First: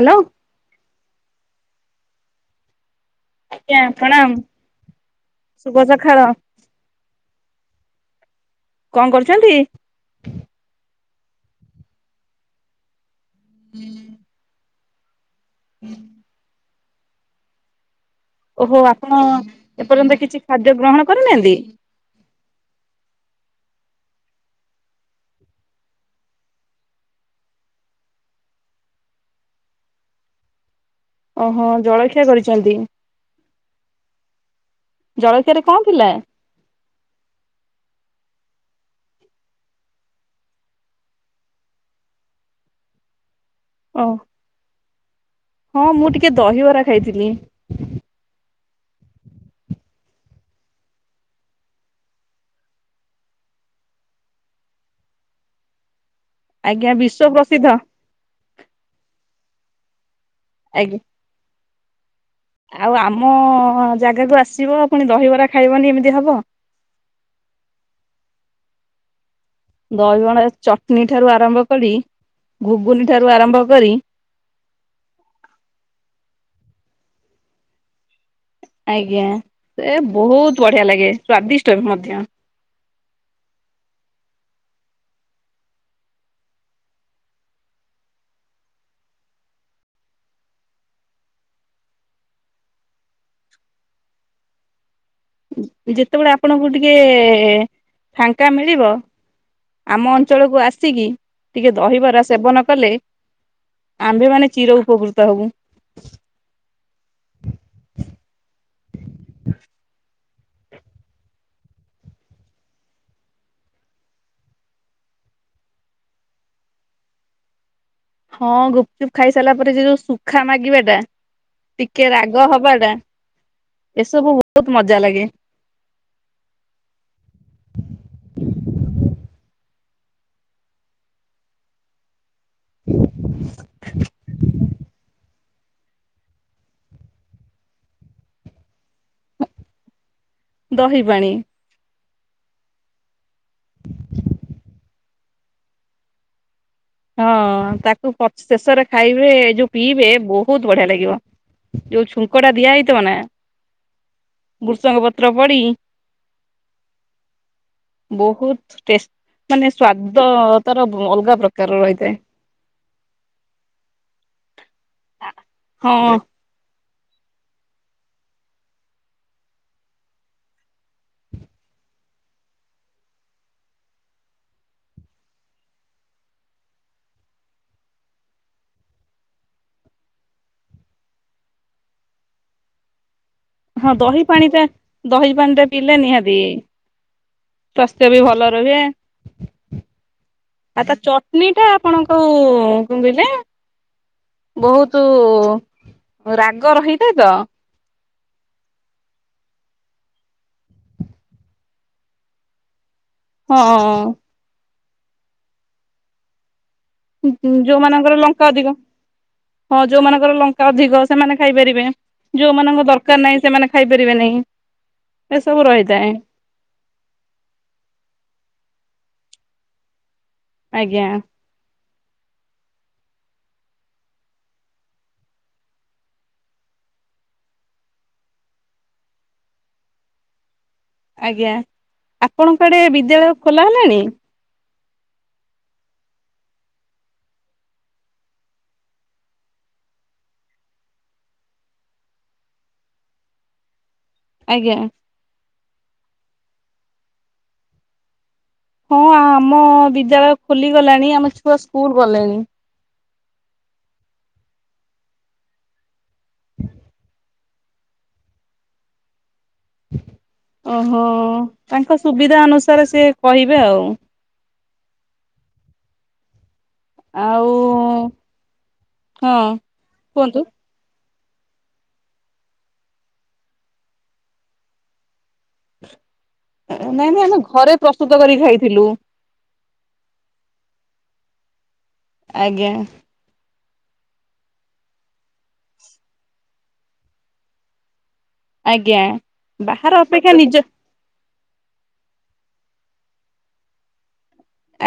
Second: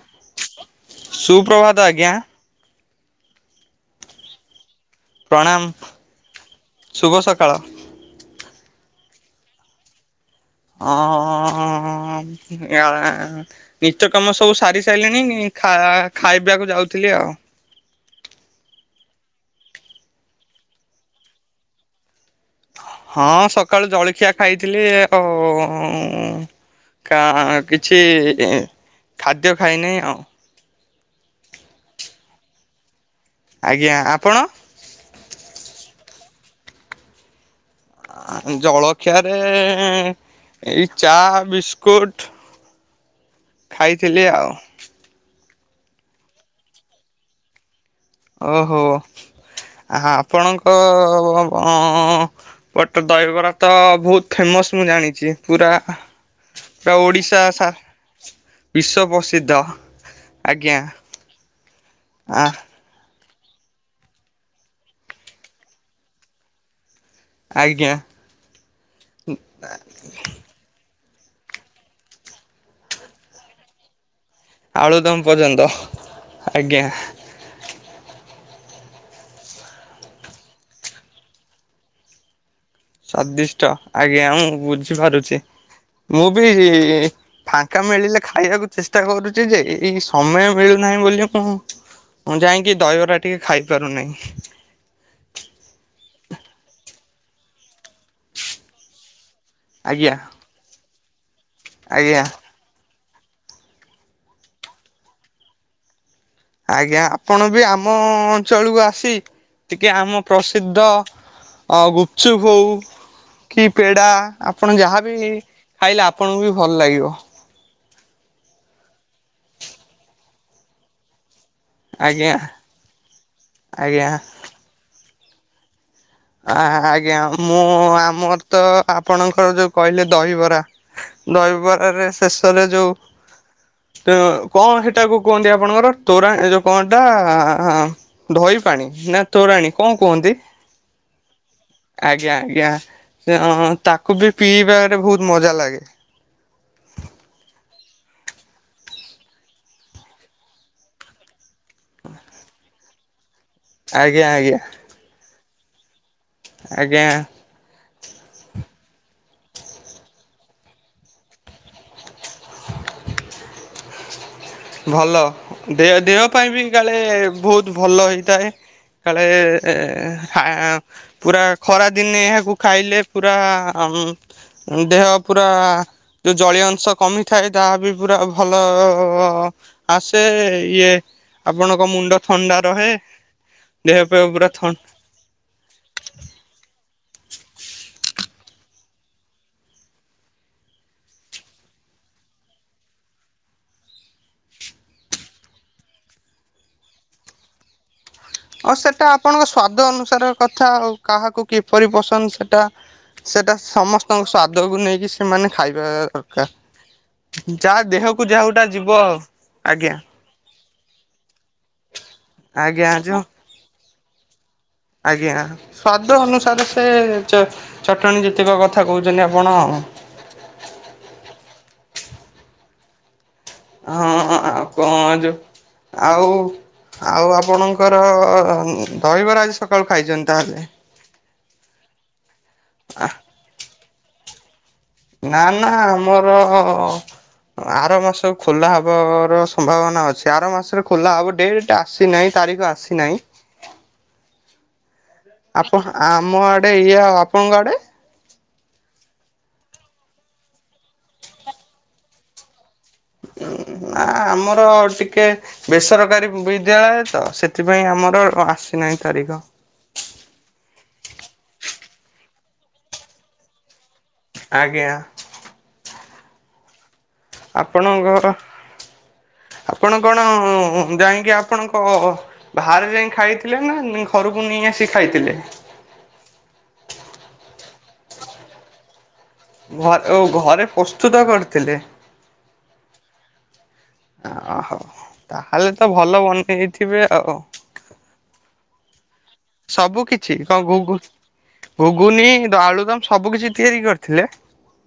Hello. ସୁପ୍ରଭାତ ଆଜ୍ଞା। ଆଜ୍ଞା ପ୍ରଣାମ। ଶୁଭ ପ୍ରଣାମ। ସକାଳ ଶୁଭ ସକାଳ। କଣ କରୁଛନ୍ତି? ଓଁ ଉଁ ୟାଁ ନିତ୍ୟ କର୍ମ ସବୁ ସାରି ସାରିଲିଣି। ଖା-ଖାଇବାକୁ ଯାଉଥିଲି ଆଉ। ଓହୋ ଆପଣ ଏପର୍ଯ୍ୟନ୍ତ କିଛି ଖାଦ୍ୟ ଗ୍ରହଣ କରିନାହାନ୍ତି। ହଁ ସକାଳୁ ଜଳଖିଆ ଖାଇଥିଲି ଆଉଁ। କା କିଛି ଖାଦ୍ୟ ଖାଇନି ଆଉ। ଓହୋ ଜଳଖିଆ କରିଛନ୍ତି। ଆଜ୍ଞା ଆପଣ। ଜଳଖିଆରେ କଣ ଥିଲା? ଆଁ ଜଳଖିଆରେ ଏଇ ଚା, ବିସ୍କୁଟ୍। ଓ ଖାଇଥିଲି ଆଉ। ହଁ ମୁଁ ଟିକେ ଦହିବରା ଖାଇଥିଲି। ଓହୋ ଆଃ ଆପଣଙ୍କ ଅଁ। ପଟ ଦହିବରା ତ ବହୁତ ଫେମସ ମୁଁ ଜାଣିଛି ପୁରା। ଆଜ୍ଞା ପୁରା ବିଶ୍ଵ ଓଡ଼ିଶା ପ୍ରସିଦ୍ଧ ସା ବିଶ୍ଵ ପ୍ରସିଦ୍ଧ। ଆଜ୍ଞା ଆ ଆଉ ଆମ ଜାଗାକୁ ଆସିବ ପୁଣି ଦହିବରା ଖାଇବନି ଏମିତି ହବ। ଆଜ୍ଞା। ହୁଁ ଆ ଦହି ବଣ ଏ ଚଟଣି ଠାରୁ ଆରମ୍ଭ କରି ଘୁଗୁନି ଠାରୁ ଆରମ୍ଭ କରି। ଆଳୁଦମ୍ ପର୍ଯ୍ୟନ୍ତ ଆଜ୍ଞା। ଆଜ୍ଞା ସେ ବହୁତ ବଢିଆ ଲାଗେ ସ୍ଵାଦିଷ୍ଟ ମଧ୍ୟ। ସ୍ଵାଦିଷ୍ଟ ଆଜ୍ଞା ମୁଁ ବୁଝିପାରୁଛି ମୁଁ ବି। ଫାଙ୍କା ମିଳିଲେ ଖାଇବାକୁ ଚେଷ୍ଟା କରୁଛି ଯେ ଏଇ ସମୟ ମିଳୁନାହିଁ ବୋଲି ମୁଁ। ମୁଁ ଯାଇକି ଦହିବରା ଟିକେ ଖାଇପାରୁନି। ଉଁ ଯେତେବେଳେ ଆପଣଙ୍କୁ ଟିକେ ଫାଙ୍କା ମିଳିବ। ଆମ ଆଜ୍ଞା ଅଞ୍ଚଳକୁ ଆସିକି ଟିକେ ଆଜ୍ଞା ଦହିବରା ସେବନ କଲେ। ଆମ୍ଭେ ମାନେ ଚୀର ଉପକୃତ ହବୁ। ଆଜ୍ଞା ଆପଣ ବି ଆମ ଅଞ୍ଚଳକୁ ଆସି ଟିକେ ଆମ ପ୍ରସିଦ୍ଧ। ଅ ଗୁପଚୁପ ହଉ। କି ପେଡ଼ା ଆପଣ ଯାହା ବି ଖାଇଲେ ଆପଣଙ୍କୁ ବି ଭଲ ଲାଗିବ। ହଁ ଗୁପଚୁପ ଖାଇ ସାରିଲା ପରେ ସେ ଯୋଉ ଶୁଖା ମାଗିବା ଟା। ଟିକେ ଆଜ୍ଞା ରାଗ ହବା ଟା ଆଜ୍ଞା। ଏସବୁ ବହୁତ ମଜା ଲାଗେ। ଆ-ଆଜ୍ଞା ମୁଁ ଆମର ତ ଆପଣଙ୍କର ଯୋଉ କହିଲେ ଦହିବରା। ଦହିବରାରେ ଶେଷରେ ଯୋଉ [unintelligible] କଣ ସେଟାକୁ କୁହନ୍ତି ଆପଣଙ୍କର ତୋରା ଏ ଯୋଉ କଣଟା? ଦହି ପାଣି ନା ତୋରାଣୀ କଣ କୁହନ୍ତି? ଦହି ପାଣି। ଆଜ୍ଞା ଆଜ୍ଞା ଅଁ ତାକୁ ବି ପିଇବାରେ ବହୁତ ମଜା ଲାଗେ। ହଁ ତାକୁ ପ ଶେଷରେ ଖାଇବେ ଯୋଉ ପିଇବେ ବହୁତ ବଢିଆ ଲାଗିବ। ଯୋଉ ଛୁଙ୍କ ଟା ଦିଆ ହେଇଥିବ ନା। ଆଜ୍ଞା ଆଜ୍ଞା। ବୃଷଙ୍ଗ ପତ୍ର ପଡ଼ିକି ଆଜ୍ଞା। ବହୁତ ଟେସ୍ ମାନେ ସ୍ଵାଦ ତାର ବ ଅଲଗା ପ୍ରକ କାର ରହିଥାଏ। ଭଲ ଦେହ ହଁ ଦେହ ପାଇଁ ବି କାଳେ ବହୁତ ଭଲ ହେଇଥାଏ। କାଳେ ଏଁ ହାଁ ପୁରା ଖରାଦିନେ ଏହାକୁ ଖାଇଲେ ପୁରା ଅଅମ୍ ଉଁ ଦେହ ପୁରା ଯୋଉ ଜଳୀୟ ଅଂଶ କମିଥାଏ ତାହା ବି ପୁରା ଭଲ ଅ ଅ ଆସେ ଇଏ ଆପଣଙ୍କ ମୁଣ୍ଡ ଥଣ୍ଡା ରହେ। ହଁ ଦେହ ଦହି ପେହ ପାଣି ପୁରା ଥ ଟା ଦହି ପାଣି ଟା ପିଇଲେ ନିହାତି ସ୍ୱାସ୍ଥ୍ୟ ବି ଭଲ ରୁହେ। ଆ ତା ଚଟଣି ଟା ଆପଣଙ୍କୁ କଂ କହିଲେ? ବହୁତୁ ରାଗ ରହିଥାଏ ତ ଅ ସେଟା ଆପଣଙ୍କ ସ୍ଵାଦ ଅନୁସାରେ କଥା ଆଉ କାହାକୁ କିପରି ପସନ୍ଦ ସେଟା ସେଟା ହଁ ସମସ୍ତଙ୍କ ସ୍ଵାଦକୁ ନେଇକି ସେମାନେ ଖାଇବା ଦରକାର। ଉଁ ହୁଁ ଯାହା ଯୋଉମାନଙ୍କର ଦେହକୁ ଲଙ୍କା ଯାଉଟା ଅଧିକ ଯିବ ଆଉ ହଁ ଆଜ୍ଞା ଯୋଉମାନଙ୍କର ଲ ଙ୍କା ଅଧିକ ସେମାନେ ଖାଇପାରିବେ ଆଜ୍ଞା ଯୋଉମାନଙ୍କ ଯ ଦରକାର ନାହିଁ ସେମାନେ ଖାଇପାରିବେ ନାହିଁ। ଆଜ୍ଞା ଏସବୁ ରହିଥାଏ ସ୍ଵାଦ ଅନୁସାରେ ସେ ଚେ ଚଟଣି ଯେତିକ କଥା କହୁଛନ୍ତି ଆପଣ ଆଉଁ। ଆଜ୍ଞା। ହଁ ଆଉ କଣ ଯେ ଆଉ ଆଉ ଆପଣଙ୍କର ଦହିବରା ଆଜି ସକାଳୁ ଖାଇଛନ୍ତି ତାହେଲେ। ଆଜ୍ଞା ଆପଣଙ୍କଆଡ଼େ ବିଦ୍ୟାଳୟ ଖୋଲା ହେଲାଣି? ନା ନା ଆମର ଆର ମାସ ଖୋଲା ହବର ସମ୍ଭାବନା ଅଛି ଆର ମାସରେ ଖୋଲା ହବ ଡେଟ ଟ୍ ଆସିନାହିଁ ତାରିଖ ଆସିନାହିଁ। ଆଜ୍ଞା। ଆପ ଆମ ଆଡେ ଇଏ ଆଉ ଆପଣଙ୍କ ଆଡେ? ହଁ ଆମ ବିଦ୍ୟାଳୟ ଖୋଲିଗଲାଣି ଆମ ଛୁଆ ସ୍କୁଲ ଗଲେଣି। ନା ଆମର ଟିକେ ବେସରକାରୀ ବିଦ୍ୟାଳୟ ତ ସେ ସେଥିପାଇଁ ଆମର ଅ ଆସିନାହିଁ ତାରିଖ। ଓହୋ ତାଙ୍କ ସୁବିଧା ଅନୁସାରେ ସେ କହିବେ ଆଉ। ଆଜ୍ଞା। ଆଉ ଆପଣଙ୍କର ହଁ ଆପଣ କଣ କୁହନ୍ତୁ। ଉ ଉଁ ଜାଇଙ୍କି ଆ ଆପଣଙ୍କ ଅ ବାହାରେ ଯାଇଁ ଖାଇଥିଲେ ନା ଅ ଘରକୁ ନେଇ ଆସି ଖାଇଥିଲେ? ନାଇଁ ନାଇଁ ଆମେ ଘରେ ପ୍ରସ୍ତୁତ କରିକି ଖାଇଥିଲୁ। ଘରେ ଓ ଘରେ ପ୍ରସ୍ତୁତ କରିଥିଲେ? ଆଜ୍ଞା। ଆହୋ ତାହେଲେ ତ ଭଲ ବନେଇଥିବେ ଆଉ। ଆଜ୍ଞା। ବାହାର ସବୁ ଅପେକ୍ଷା କିଛି ନିଜ କଣ ଘୁଗୁ ଘୁଗୁନି ଦ ଆଳୁଦମ ସବୁ କିଛି ତିଆରି କରିଥିଲେ।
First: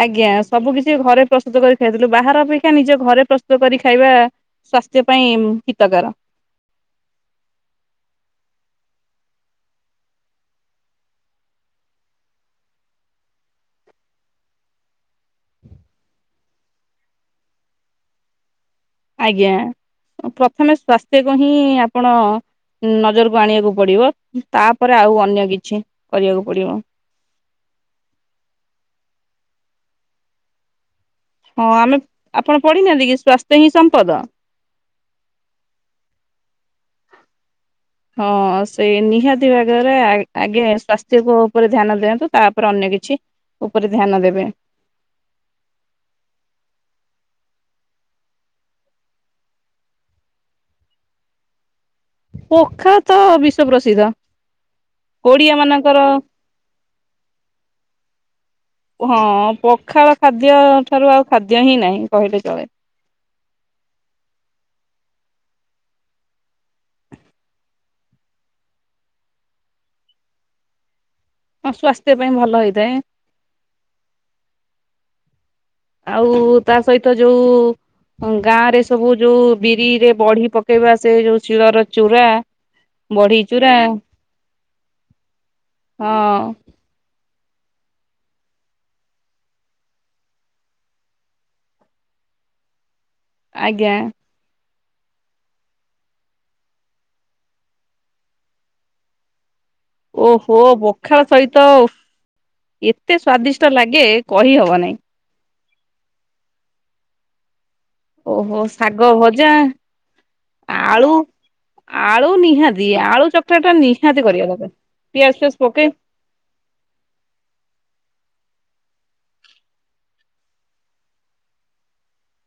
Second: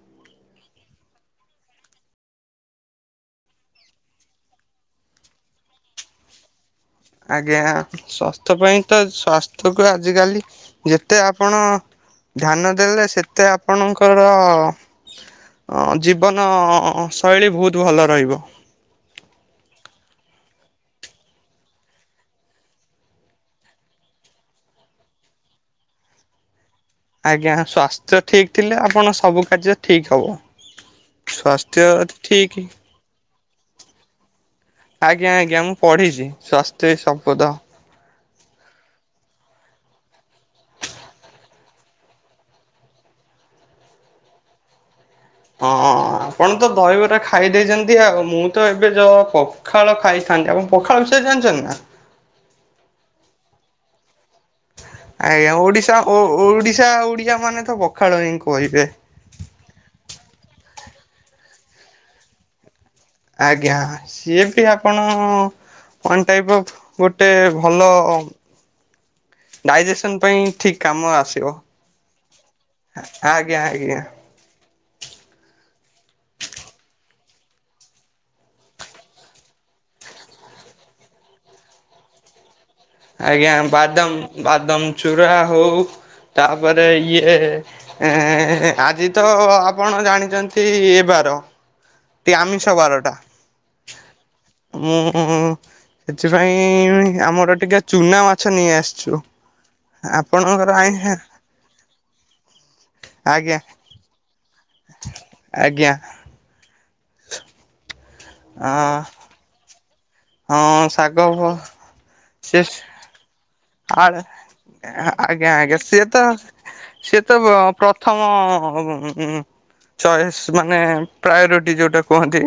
ଆଜ୍ଞା ସବୁ କିଛି ଘରେ ପ୍ରସ୍ତୁତ କରି ଖାଇଥିଲୁ ବାହାର ଅପେକ୍ଷା ନିଜ ଘରେ ପ୍ରସ୍ତୁତ କରି ଖାଇବା ସ୍ୱାସ୍ଥ୍ୟ ପାଇଁ ହିତକାର। ଆଜ୍ଞା ସ୍ୱାସ୍ଥ୍ୟ ପାଇଁ ତ ସ୍ଵାସ୍ଥ୍ୟକୁ ଆଜିକାଲି ଯେତେ ଆପଣ ଧ୍ୟାନ ଦେବେ ସେତେ ଆପଣଙ୍କର ଜୀବନ ଶୈଳୀ ବହୁତ ଭଲ ରହିବ। ଆଜ୍ଞା ପ୍ରଥମେ ସ୍ୱାସ୍ଥ୍ୟକୁ ହିଁ ଆପଣ ନଜରକୁ ଆଣିବାକୁ ପଡିବ ତାପରେ ଆଉ ଅନ୍ୟ କିଛି କରିବାକୁ ପଡିବ। ଆଜ୍ଞା ସ୍ୱାସ୍ଥ୍ୟ ଠିକ୍ ଥିଲେ ଆପଣ ସବୁ କାର୍ଯ୍ୟ ଠିକ୍ ହେବ। ହଁ ଆମେ ଆପଣ ପଢିନାହାନ୍ତି କି ସ୍ୱାସ୍ଥ ହିଁ ସମ୍ପଦ। ଆଜ୍ଞା ଆଜ୍ଞା ମୁଁ ପଢିଛି ସ୍ଵାସ୍ଥ୍ୟ ହିଁ ସମ୍ପଦ। ହଁ ସେଇ ନିହାତି ଭାଗରେ ଆଗେ ସ୍ୱାସ୍ଥ୍ୟ ଉପରେ ଧ୍ୟାନ ଦିଅନ୍ତୁ। ତାପରେ ଅନ୍ୟ କିଛି ଉପରେ ଧ୍ୟାନ ଦେବେ। ହଁ ଆପଣ ତ ଦହିବରା ଖାଇ ଦେଇେଛନ୍ତି ଆଉ ମୁଁ ତ ଏବେ ଯ ପଖାଳ ଖାଇଥାନ୍ତି ଆପଣ ପଖାଳ ବିଷୟରେ ଜାଣିଛନ୍ତି ନା? ପଖାଳ ତ ବିଶ୍ଵ ପ୍ରସିଦ୍ଧ। ଆଜ୍ଞା ଓଡିଆ ଓଡିଶା ମାନଙ୍କର ଓଡିଶା ଓଡିଆ ମାନେ ତ ପଖାଳ ହିଁ କହିବେ। ହଁ ପଖାଳ ଖାଦ୍ୟ ଠାରୁ ଆଉ ଖାଦ୍ୟ ହିଁ ନାହିଁ କହିଲେ ଚଳେ। ଆଜ୍ଞା ସିଏ ବି ଆପଣ ୱାନ ଟାଇପ୍ ର ଗୋଟେ ଭଲ ଡାଇଜେସନ୍ ପାଇଁ ଠିକ୍ କାମ ଆସିବ। ହଁ ସ୍ୱାସ୍ଥ୍ୟ ପାଇଁ ଭଲ ହେଇଥାଏ ଆଜ୍ଞା ଆଜ୍ଞା। ଆଉ ତା ସହିତ ଯୋଉ ଗାଁ ରେ ସବୁ ଯୋଉ ବିରିରେ ବଢି ପକେଇବା ସେ ଯୋଉ ଶିଳର ଚୁରା ବଢି ଆଜ୍ଞା ଚୁରା ବାଦାମ ବାଦାମ ଚୁରା ହଉ ତା ହଁ ତାପରେ ଇଏ ଆଜି ତ ଆପଣ ଜାଣିଛନ୍ତି ଏ ବାର ଆମିଷ ବାରଟା। ଆଜ୍ଞା। ହୁଁ। ସେଥିପାଇଁ ଆମର ଟିକେ ଚୁନା ମାଛ ନେଇ ଆସିଛୁ। ଓହୋ ଆପଣଙ୍କର ଆଇ ପଖାଳ ସହିତ ଏତେ ଆଜ୍ଞା ସ୍ଵାଦିଷ୍ଟ ଲାଗେ କହିହବ ନାଇଁ। ଆଜ୍ଞା। ଓହୋ ଅ ଶାଗ ଭଜା ହଁ ଆଳୁ ଶାଗ ଆଳୁ ସେ ନିହାତି ଆଳୁ ଚ କଟା ଟା ଆଳ ନିହାତି କରିବା ଦରକାର ପିଆଜ ଆଜ୍ଞା ଫିଆଜ ଆଜ୍ଞା ପକେଇ ସିଏ ତ ସେ ତ ପ୍ରଥମ ଉଁ ଉଁ ଚଏସ୍ ମାନେ ପ୍ରାୟୋରିଟି ଯେଉଁଟା କୁହନ୍ତି।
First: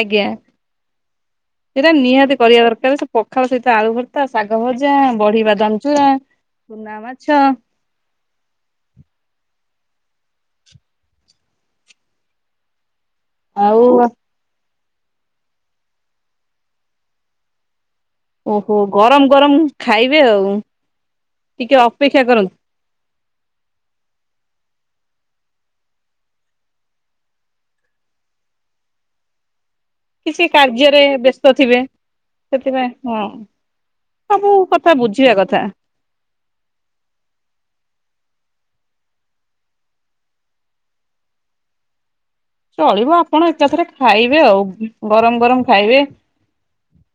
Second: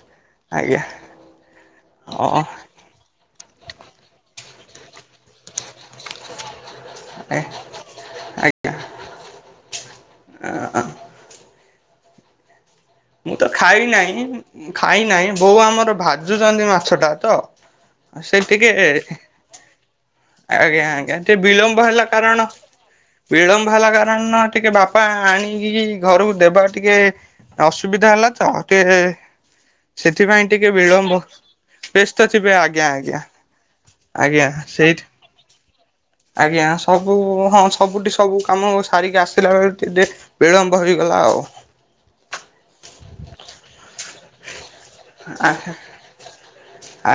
ଆଜ୍ଞା ଆଜ୍ଞା ସେଇଟା ନିହାତି ହଁ କରିବା ଦରକାର। ହେଲେ ସେ ପଖାଳ ସହିତ ଆଳୁ ଭର୍ତ୍ତା ଶାଗ ଭଜା ବଢି ବାଦାମ ଚୁରା ଚୁନା ମାଛ ଆଜ୍ଞା। ଆ ହ ମୁଁ ତ ଆଉ ଖାଇ ନାହିଁ ଖାଇ ନାହିଁ ବୋଉ ଆମର ଭାଜୁଛନ୍ତି ମାଛ ଟା ତ ସେ ଟିକେ ଓହୋ ଗରମ ଗରମ ଖାଇବେ ଆଉ ଆଜ୍ଞା ଆଜ୍ଞା ଟିକେ ବିଳମ୍ବ ହେଲା ଅପେକ୍ଷା କାରଣ କରନ୍ତୁ ବିଳମ୍ବ ହେଲା କାରଣ ଟିକେ ବାପା ଆଣିକି ଘରକୁ ଦେବା ଟିକେ ଅସୁବିଧା ହେଲା ତ ଟିକେ ସେଥିପାଇଁ କିଛି ଟିକେ କାର୍ଯ୍ୟରେ ବିଳମ୍ବ ବ୍ୟସ୍ତ ଥିବେ ବ୍ୟସ୍ତ ଥିବେ ଆଜ୍ଞା ସେଥିପାଇଁ ଆଜ୍ଞା ହଁ। ଆଜ୍ଞା ସବୁ କଥା ସେଇଥି ବୁଝିବା କଥା। ଆଜ୍ଞା ସବୁ ହଁ ସବୁଠି ସବୁ କାମ ସାରିକି ଆସିଲା ବେଳେ ଟିକେ ଡେର୍ ବିଳମ୍ବ ହେଇଗଲା ଆଉ। ଚଳିବ ଆପଣ ଏକାଥରେ ଖାଇବେ ଆଉ। ଗରମ ଗରମ ଖାଇବେ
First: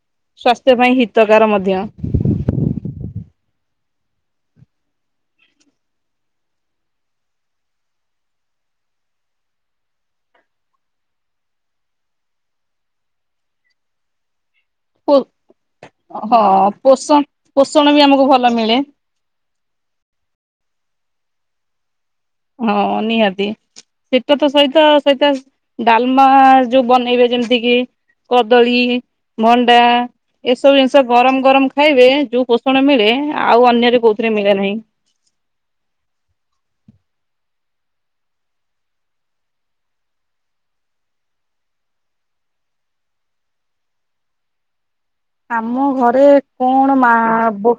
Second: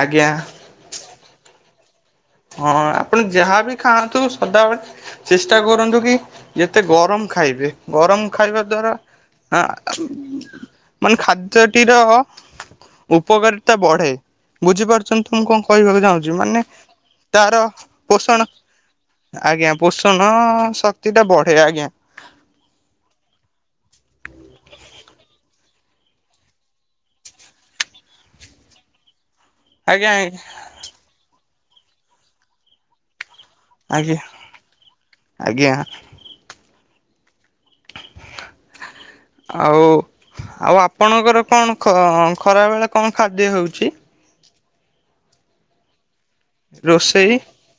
ଆଜ୍ଞା ପାଇଁ ହିତକାର ମଧ୍ୟ। ହଁ ଆପଣ ଯାହାବି ଖାଆନ୍ତୁ ସଦାବେଳେ ଚେଷ୍ଟା କରନ୍ତୁ କି ଯେତେ ଗରମ ଖାଇବେ ଗରମ ଖାଇବା ଦ୍ଵାରା ଆ ଆମ୍ ମାନେ ଖାଦ୍ୟଟିର ଉପକାରୀତା ବଢେ ପୋ ବୁଝିପାରୁଚନ୍ତି ତ ମୁଁ କଣ କହିବାକୁ ଚାହୁଁଛି ହଁ ମାନେ ପୋଷଣ ତାର ପୋଷଣ ବି ଆମକୁ ଭଲ ପୋଷଣ ମିଳେ ଆଜ୍ଞା ପୋଷଣ ଶକ୍ତି ଟା ବଢେ ଆଜ୍ଞା। ହଁ ନିହାତି। ସେଇଟା ତ ସହିତ ସହିତ ଡାଲମା ଯୋଉ ବନେଇବେ ଯେମିତି କିି କଦଳୀ ଭଣ୍ଡା ଆଜ୍ଞା ଏସବୁ ଜିନିଷ ଗରମ ଗରମ ଖାଇବେ ଯୋଉ ପୋଷଣ ମିଳେ ଆଉ ଅନ୍ୟରେ ଆଜ୍ଞା କୋଉଥିରେ ମିଳେ ନାହିଁ। ଆଜ୍ଞା। ହା ହା ଆଉ ଆଉ ଆପଣଙ୍କର କଣ ଖ ଖରାବେଳେ କଣ ଖାଦ୍ୟ ହେଉଚି? ଆମ ଘରେ କଣ ମା ରୋଷେଇ ଵ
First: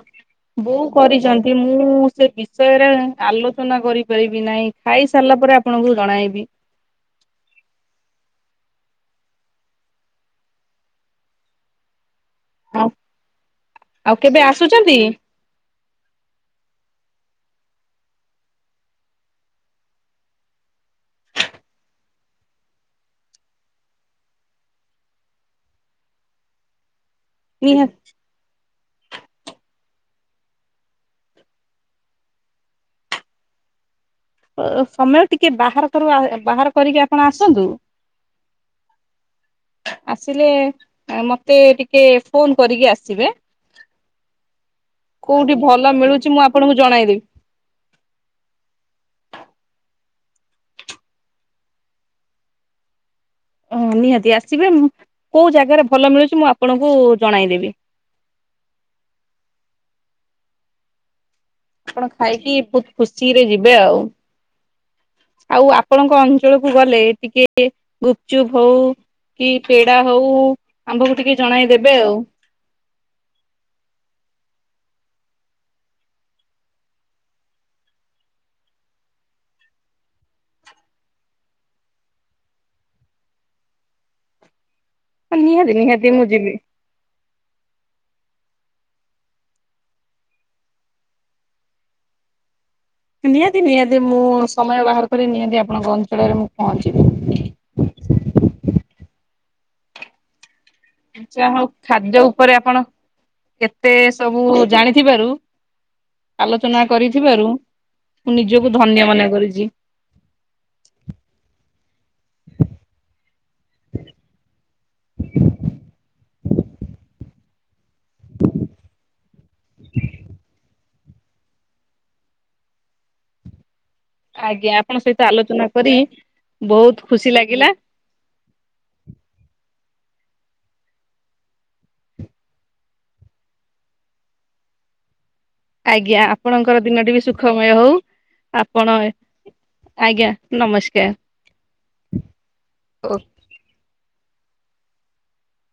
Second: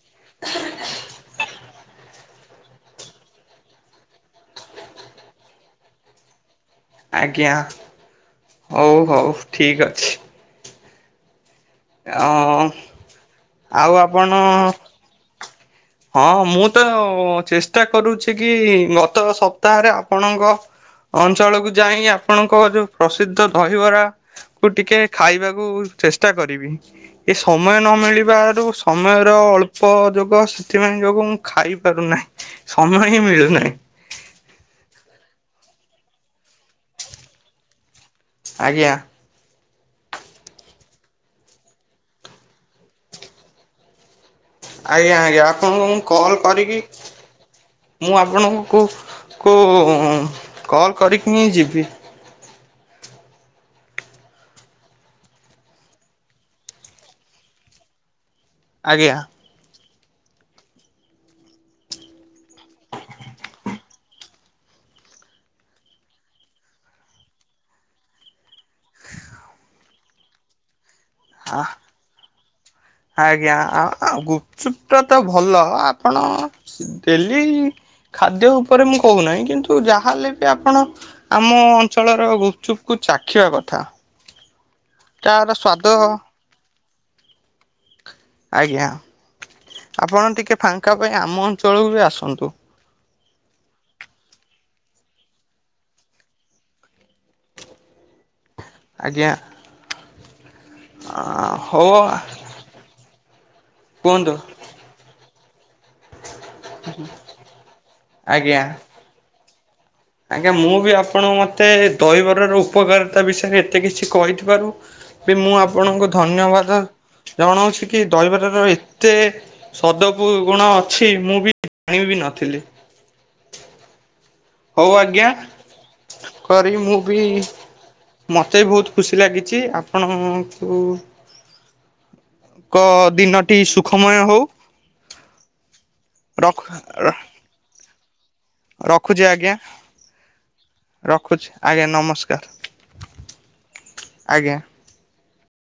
ବୋଉ କରିଚନ୍ତି ମୁଁ ସେ ବିଷୟରେ ଆଲୋଚନା କରିପାରିବି ନାହିଁ। ଖାଇ ସାରିଲା ପରେ ଆପଣଙ୍କୁ ଜଣାଇବି? ଆଜ୍ଞା ହୋଉ ହୋଉ ଠିକ୍ ଅଛି। ହଁ ଉଁ ଆଉ ଆଉ ଆପଣ କେବେ ଆସୁଛନ୍ତି ହଁ ମୁଁ ତ ଚେଷ୍ଟା କରୁଚି କି ଗତ ସପ୍ତାହରେ ଆପଣଙ୍କ ଅଞ୍ଚଳକୁୁ ଯାଇ ଆପଣଙ୍କ ଯୋଉ ପ୍ରସିଦ୍ଧ ଦହିବରା କୁ ଟିକେ ଖାଇବାକୁ ଚେଷ୍ଟା କରିବି ଏ ସମୟ ନିହା ନ ମିଳିବାରୁ ସମୟର ଅଳ୍ପ ଯୋଗ ସେଥିପାଇଁ ଯୋଗୁଁ ମୁଁ ଖାଇପାରୁନାହିଁ ସମୟ ହିଁ ମିଳୁନାହିଁ। ଅ ଅ ସମୟ ଟିକେ ବାହାର କରୁ ଆ ବାହାର କରିକି ଆପଣ ଆସନ୍ତୁ? ଆଜ୍ଞା। ଆସିଲେ ମତେ ଟିକେ ଫୋନ କରିକି ଆସିବେ? ଆଜ୍ଞା ଆଜ୍ଞା କୋଉଠି ଆପଣଙ୍କୁ ଭଲ ମୁଁ ମିଳୁଛି କଲ ଆପଣଙ୍କୁ କରିକି ଜଣାଇଦେବି। ମୁଁ ଆପଣଙ୍କୁ ଙ୍କୁ କଲ୍ କରିକି ହିଁ ଯିବି। ଓ ନିହାତି ଆସିବେ ମୁଁ କୋଉ ଜାଗାରେ ଭଲ ମିଳୁଚି ମୁଁ ଆପଣଙ୍କୁ ଜଣାଇଦେବି? ଆଜ୍ଞା। ଆପଣ ଖାଇକି ବୋହୁତ ଖୁସିରେ ଯିବେ ଆଉ। ଆଉ ଆପଣଙ୍କ ଅଞ୍ଚଳକୁ ଗଲେ ଟିକେ ଗୁପଚୁପ ହୋଉ। କି ପେଡା ହୋଉ ଆମ୍ଭକୁ ଟିକେ ଆ ଜଣେଇଦେବେ ଆଉ। ଆଜ୍ଞା ଆ ଆ ଗୁପଚୁପ୍ ଟା ତ ଭଲ ଆପଣ ଡେଲି ଖାଦ୍ୟ ଉପରେ ମୁଁ କହୁନାହିଁ କିନ୍ତୁ ଯାହାହେଲେ ବି ଆପଣ ଆମ ଅଞ୍ଚଳର ଗୁପଚୁପୁକୁ ଚାଖିବା କଥା। ହଁ ତାର ନିହାତି ସ୍ଵାଦ ନିହାତି ମୁଁ ଯିବି। ଆଜ୍ଞା ଆପଣ ଟିକେ ଫାଙ୍କା ପାଇଁ ଆମ ଅଞ୍ଚଳକୁ ବି ଆସନ୍ତୁ? ନିହାତି ନିହାତି ମୁଁ ସମୟ ବାହାର କରି ନିହାତି ଆପଣଙ୍କ ଅଞ୍ଚଳରେ ମୁଁ ପହଞ୍ଚିବି। ଆଜ୍ଞା। ଆଛା ହୋଉ ହଉ ଖାଦ୍ୟ ଉପରେ ଆପଣ କେତେ କୁହନ୍ତୁ ସବୁ ଜାଣିଥିବାରୁ ଆଲୋଚନା କରିଥିବାରୁ ମୁଁ ଆଜ୍ଞା। ନିଜକୁ ଧନ୍ୟ ମନେ କରିଚି। ଆଜ୍ଞା ମୁଁ ବି ଆପଣଙ୍କ ମ ଏତେ ଦହିବରାର ଉପକାରିତା ବିଷୟରେ ଏତେ କିଛି କହିଥିବାରୁ ବି ମୁଁ ଆପଣଙ୍କ ଧନ୍ ଧନ୍ୟବାଦ ଜଣାଉଛି କି ଦହିବାର ର ଏତେ ସଦପୁ ଗୁଣ ଅଛି ମୁଁ ବି ଜାଣିବି ନଥିଲି। ଆଜ୍ଞା ହଉ ଆପଣଙ୍କ ସହିତ ଆଜ୍ଞା ଆଲୋଚନା କରି କରି ମୁଁ ବହୁତ ବି ଖୁସି ଲାଗିଲା। ମତେ ବି ବହୁତ ଖୁସି ଲାଗିଛି ଆପଣଙ୍କୁ। କ ଦିନଟି ସୁଖମୟ ହଉ। ଆଜ୍ଞା ରଖ ଆପଣଙ୍କର ଦିନଟି ବି ସୁଖମୟ ହଉ ଆପଣ ରଖୁଛି ଆଜ୍ଞା ଆଜ୍ଞା। ନମସ୍କାର। ରଖୁଛି ଆଜ୍ଞା ନମସ୍କାର ଓ ଆଜ୍ଞା।